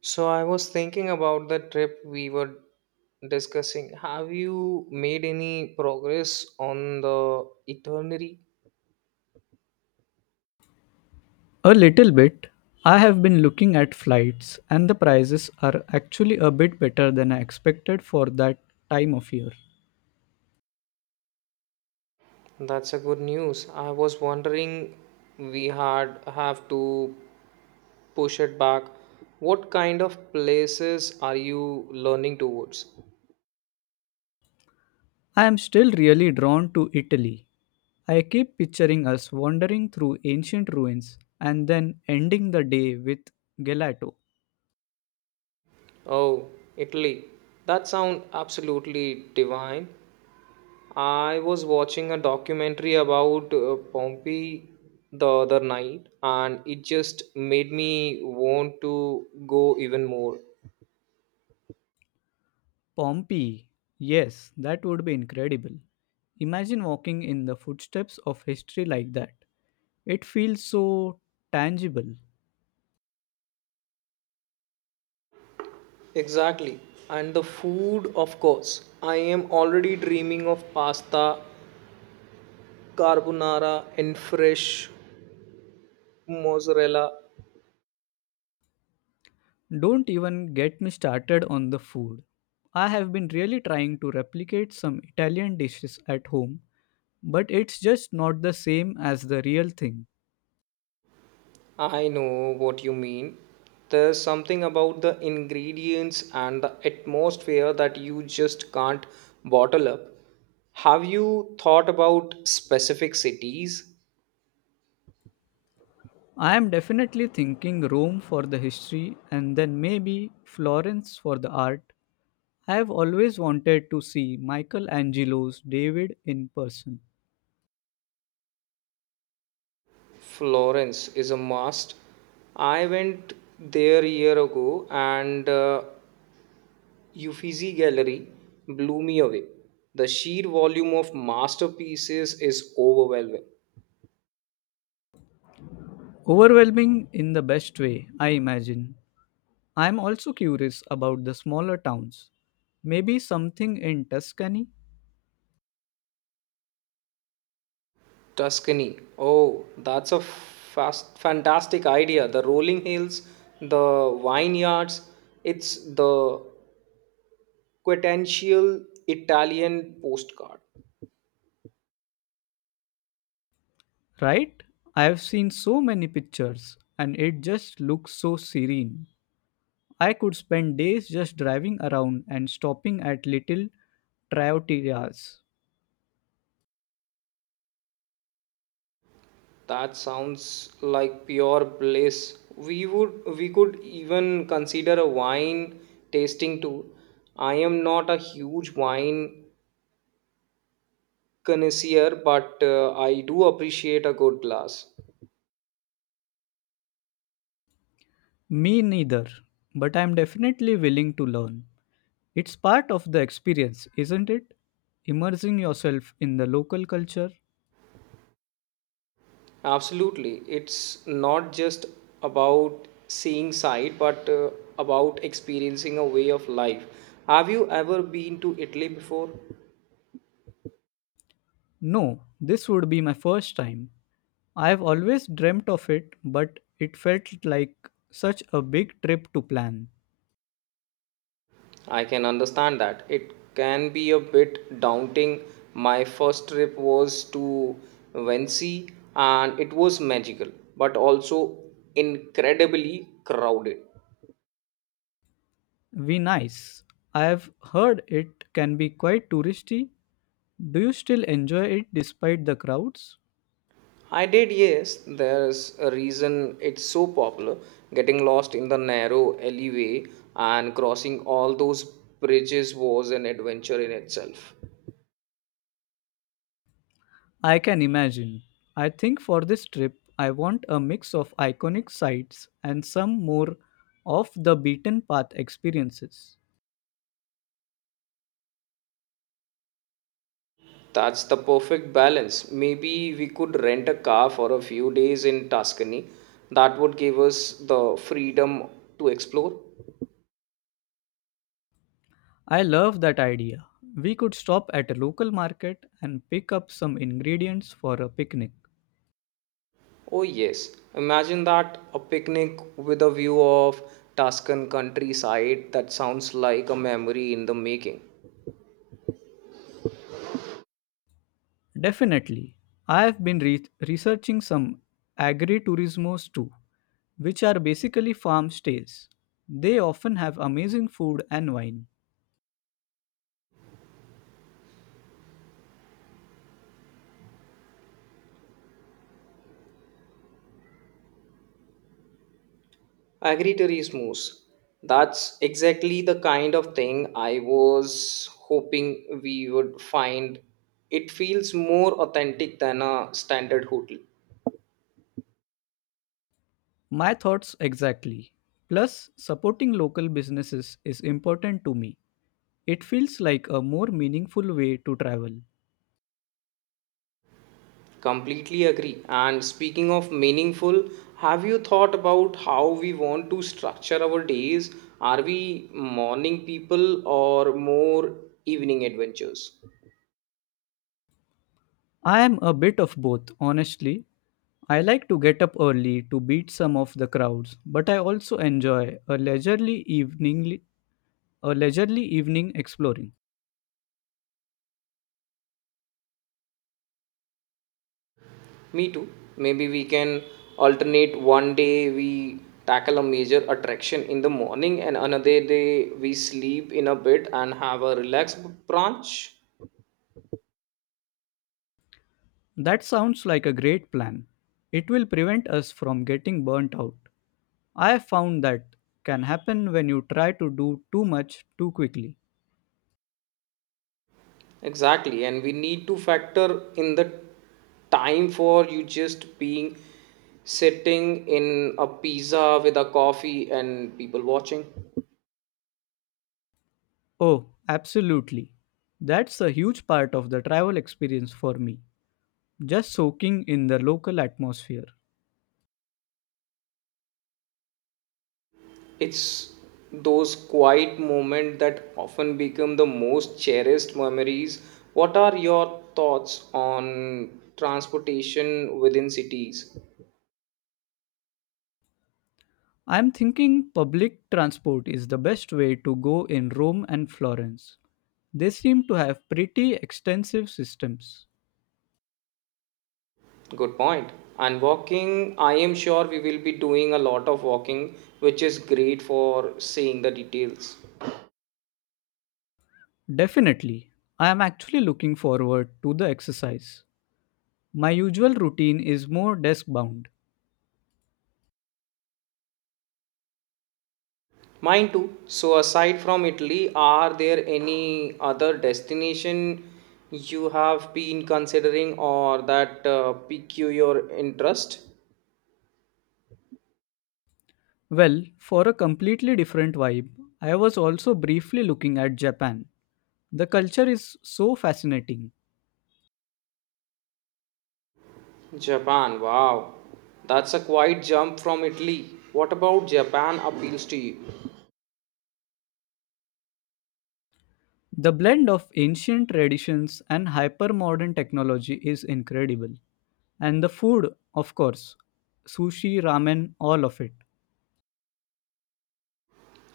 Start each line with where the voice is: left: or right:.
right: So I was thinking about the trip we were discussing. Have you made any progress on the itinerary?
left: A little bit. I have been looking at flights, and the prices are actually a bit better than I expected for that time of year.
right: That's a good news. I was wondering we had have to push it back. What kind of places are you learning towards?
left: I am still really drawn to Italy. I keep picturing us wandering through ancient ruins and then ending the day with gelato.
right: Oh, Italy. That sounds absolutely divine. I was watching a documentary about Pompeii the other night, and it just made me want to go even more.
left: Pompeii. Yes, that would be incredible. Imagine walking in the footsteps of history like that. It feels so tangible.
right: Exactly. And the food, of course. I am already dreaming of pasta, carbonara, and fresh mozzarella.
left: Don't even get me started on the food. I have been really trying to replicate some Italian dishes at home, but it's just not the same as the real thing.
right: I know what you mean. There's something about the ingredients and the atmosphere that you just can't bottle up. Have you thought about specific cities?
left: I am definitely thinking Rome for the history and then maybe Florence for the art. I have always wanted to see Michelangelo's David in person.
right: Florence is a must. I went there a year ago and Uffizi Gallery blew me away. The sheer volume of masterpieces is overwhelming.
left: Overwhelming in the best way, I imagine. I am also curious about the smaller towns. Maybe something in Tuscany.
right: Tuscany. Oh, that's a fast, fantastic idea. The rolling hills, the vineyards. It's the quintessential Italian postcard.
left: Right? I have seen so many pictures, and it just looks so serene. I could spend days just driving around and stopping at little trattorias.
right: That sounds like pure bliss. We would we could even consider a wine tasting too. I am not a huge wine connoisseur, but I do appreciate a good glass.
left: Me neither, but I'm definitely willing to learn. It's part of the experience, isn't it? Immersing yourself in the local culture.
right: Absolutely. It's not just about seeing sight, but about experiencing a way of life. Have you ever been to Italy before?
left: No, this would be my first time. I've always dreamt of it, but it felt like such a big trip to plan.
right: I can understand that. It can be a bit daunting. My first trip was to Venice and it was magical, but also incredibly crowded.
left: Venice. I've heard it can be quite touristy. Do you still enjoy it despite the crowds?
right: I did, yes. There's a reason it's so popular. Getting lost in the narrow alleyway and crossing all those bridges was an adventure in itself.
left: I can imagine. I think for this trip, I want a mix of iconic sites and some more off the beaten path experiences.
right: That's the perfect balance. Maybe we could rent a car for a few days in Tuscany. That would give us the freedom to explore.
left: I love that idea. We could stop at a local market and pick up some ingredients for a picnic.
right: Oh, yes. Imagine that, a picnic with a view of Tuscan countryside. That sounds like a memory in the making.
left: Definitely. I have been researching some agriturismos too, which are basically farm stays. They often have amazing food and wine.
right: I agree to moves. That's exactly the kind of thing I was hoping we would find. It feels more authentic than a standard hotel.
left: My thoughts exactly. Plus, supporting local businesses is important to me. It feels like a more meaningful way to travel.
right: Completely agree. And speaking of meaningful, have you thought about how we want to structure our days? Are we morning people or more evening adventures?
left: I am a bit of both, honestly. I like to get up early to beat some of the crowds, but I also enjoy a leisurely evening exploring.
right: Me too. Maybe we can alternate, one day we tackle a major attraction in the morning and another day we sleep in a bit and have a relaxed brunch.
left: That sounds like a great plan. It will prevent us from getting burnt out. I have found that can happen when you try to do too much too quickly.
right: Exactly. And we need to factor in the time for you just being sitting in a pizza with a coffee and people watching.
left: Oh, absolutely. That's a huge part of the travel experience for me, just soaking in the local atmosphere.
right: It's those quiet moments that often become the most cherished memories. What are your thoughts on transportation within cities?
left: I'm thinking public transport is the best way to go in Rome and Florence. They seem to have pretty extensive systems.
right: Good point. And walking, I am sure we will be doing a lot of walking, which is great for seeing the details.
left: Definitely. I am actually looking forward to the exercise. My usual routine is more desk bound.
right: Mine too. So, aside from Italy, are there any other destination you have been considering or that pique your interest?
left: Well, for a completely different vibe, I was also briefly looking at Japan. The culture is so fascinating.
right: Japan, wow. That's a quite jump from Italy. What about Japan appeals to you?
left: The blend of ancient traditions and hyper modern technology is incredible. And the food, of course, sushi, ramen, all of it.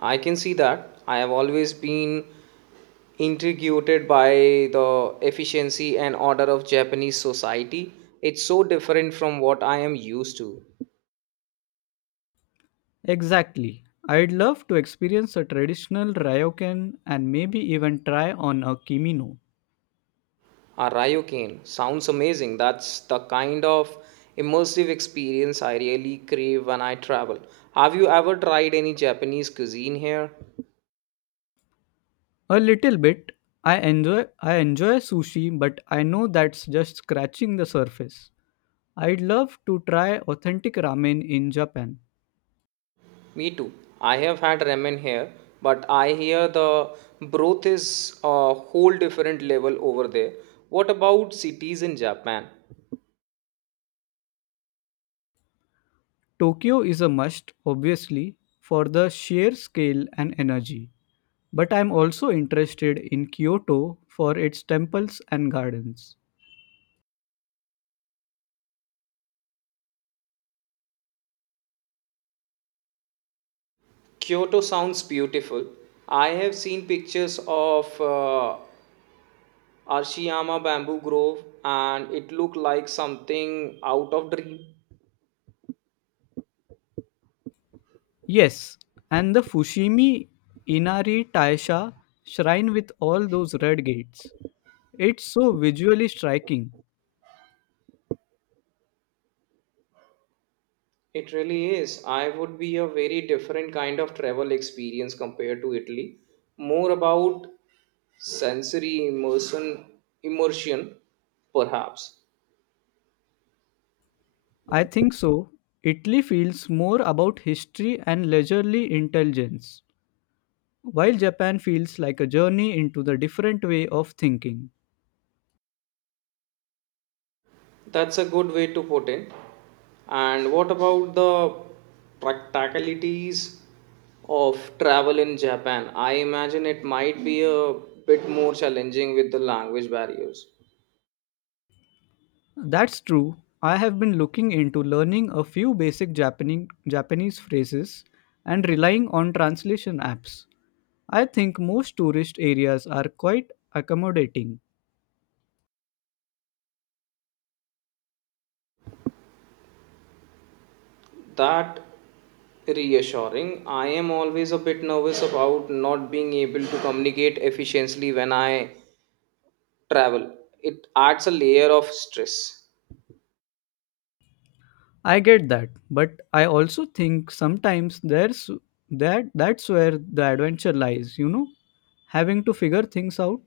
right: I can see that. I have always been intrigued by the efficiency and order of Japanese society. It's so different from what I am used to.
left: Exactly. I'd love to experience a traditional ryokan and maybe even try on a kimino.
right: A ryokan sounds amazing. That's the kind of immersive experience I really crave when I travel. Have you ever tried any Japanese cuisine here?
left: A little bit. I enjoy sushi, but I know that's just scratching the surface. I'd love to try authentic ramen in Japan.
right: Me too. I have had ramen here, but I hear the broth is a whole different level over there. What about cities in Japan?
left: Tokyo is a must, obviously, for the sheer scale and energy. But I'm also interested in Kyoto for its temples and gardens.
right: Kyoto sounds beautiful. I have seen pictures of Arashiyama bamboo grove and it looked like something out of dream.
left: Yes, and the Fushimi Inari Taisha shrine with all those red gates. It's so visually striking.
right: It really is. I would be a very different kind of travel experience compared to Italy. More about sensory immersion, perhaps.
left: I think so. Italy feels more about history and leisurely intelligence, while Japan feels like a journey into the different way of thinking.
right: That's a good way to put it. And what about the practicalities of travel in Japan? I imagine it might be a bit more challenging with the language barriers.
left: That's true. I have been looking into learning a few basic Japanese, Japanese phrases and relying on translation apps. I think most tourist areas are quite accommodating.
right: That reassuring. I am always a bit nervous about not being able to communicate efficiently when I travel. It adds a layer of stress.
left: I get that, but I also think sometimes there's that that's where the adventure lies, you know, having to figure things out.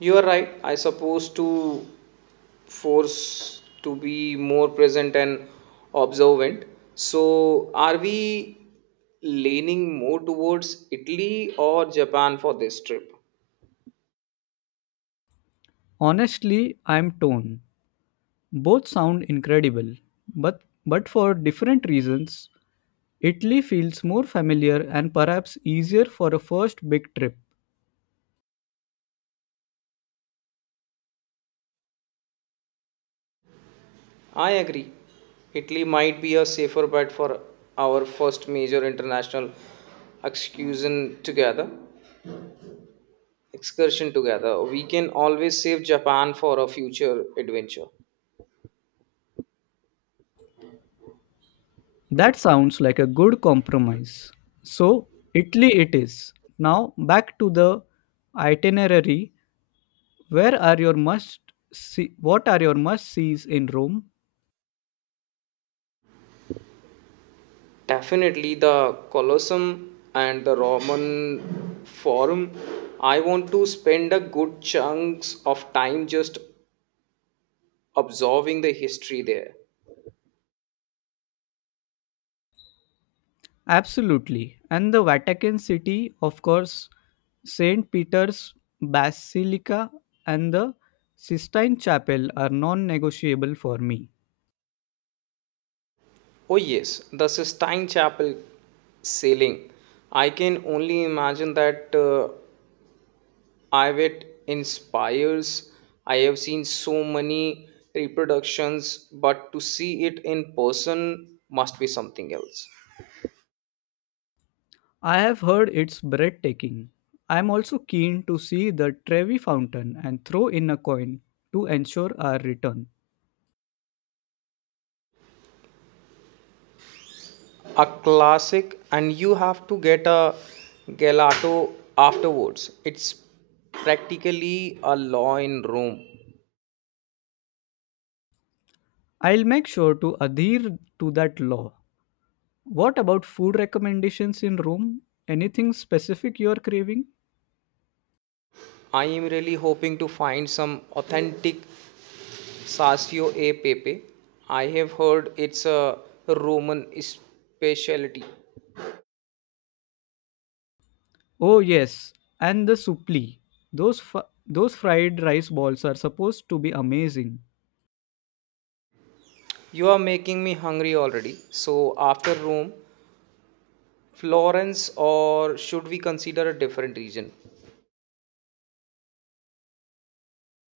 right: You are right. I suppose to force to be more present and observant. So, are we leaning more towards Italy or Japan for this trip?
left: Honestly, I'm torn. Both sound incredible, but for different reasons. Italy feels more familiar and perhaps easier for a first big trip.
right: I agree. Italy might be a safer bet for our first major international excursion together. Excursion together. We can always save Japan for a future adventure.
left: That sounds like a good compromise. So, Italy it is. Now, back to the itinerary. Where are your must see? What are your must sees in Rome?
right: Definitely the Colosseum and the Roman Forum. I want to spend a good chunks of time just observing the history there.
left: Absolutely, and the Vatican City, of course, Saint Peter's Basilica and the Sistine Chapel are non-negotiable for me.
right: Oh yes, the Sistine Chapel ceiling. I can only imagine that I it inspires. I have seen so many reproductions, but to see it in person must be something else.
left: I have heard it's breathtaking. I am also keen to see the Trevi Fountain and throw in a coin to ensure our return.
right: A classic, and you have to get a gelato afterwards. It's practically a law in Rome.
left: I'll make sure to adhere to that law. What about food recommendations in Rome? Anything specific you are craving?
right: I am really hoping to find some authentic Sasio e Pepe. I have heard it's a Roman specialty.
left: Oh yes, and the supli. Those fried rice balls are supposed to be amazing.
right: You are making me hungry already. So, after Rome, Florence, or should we consider a different region?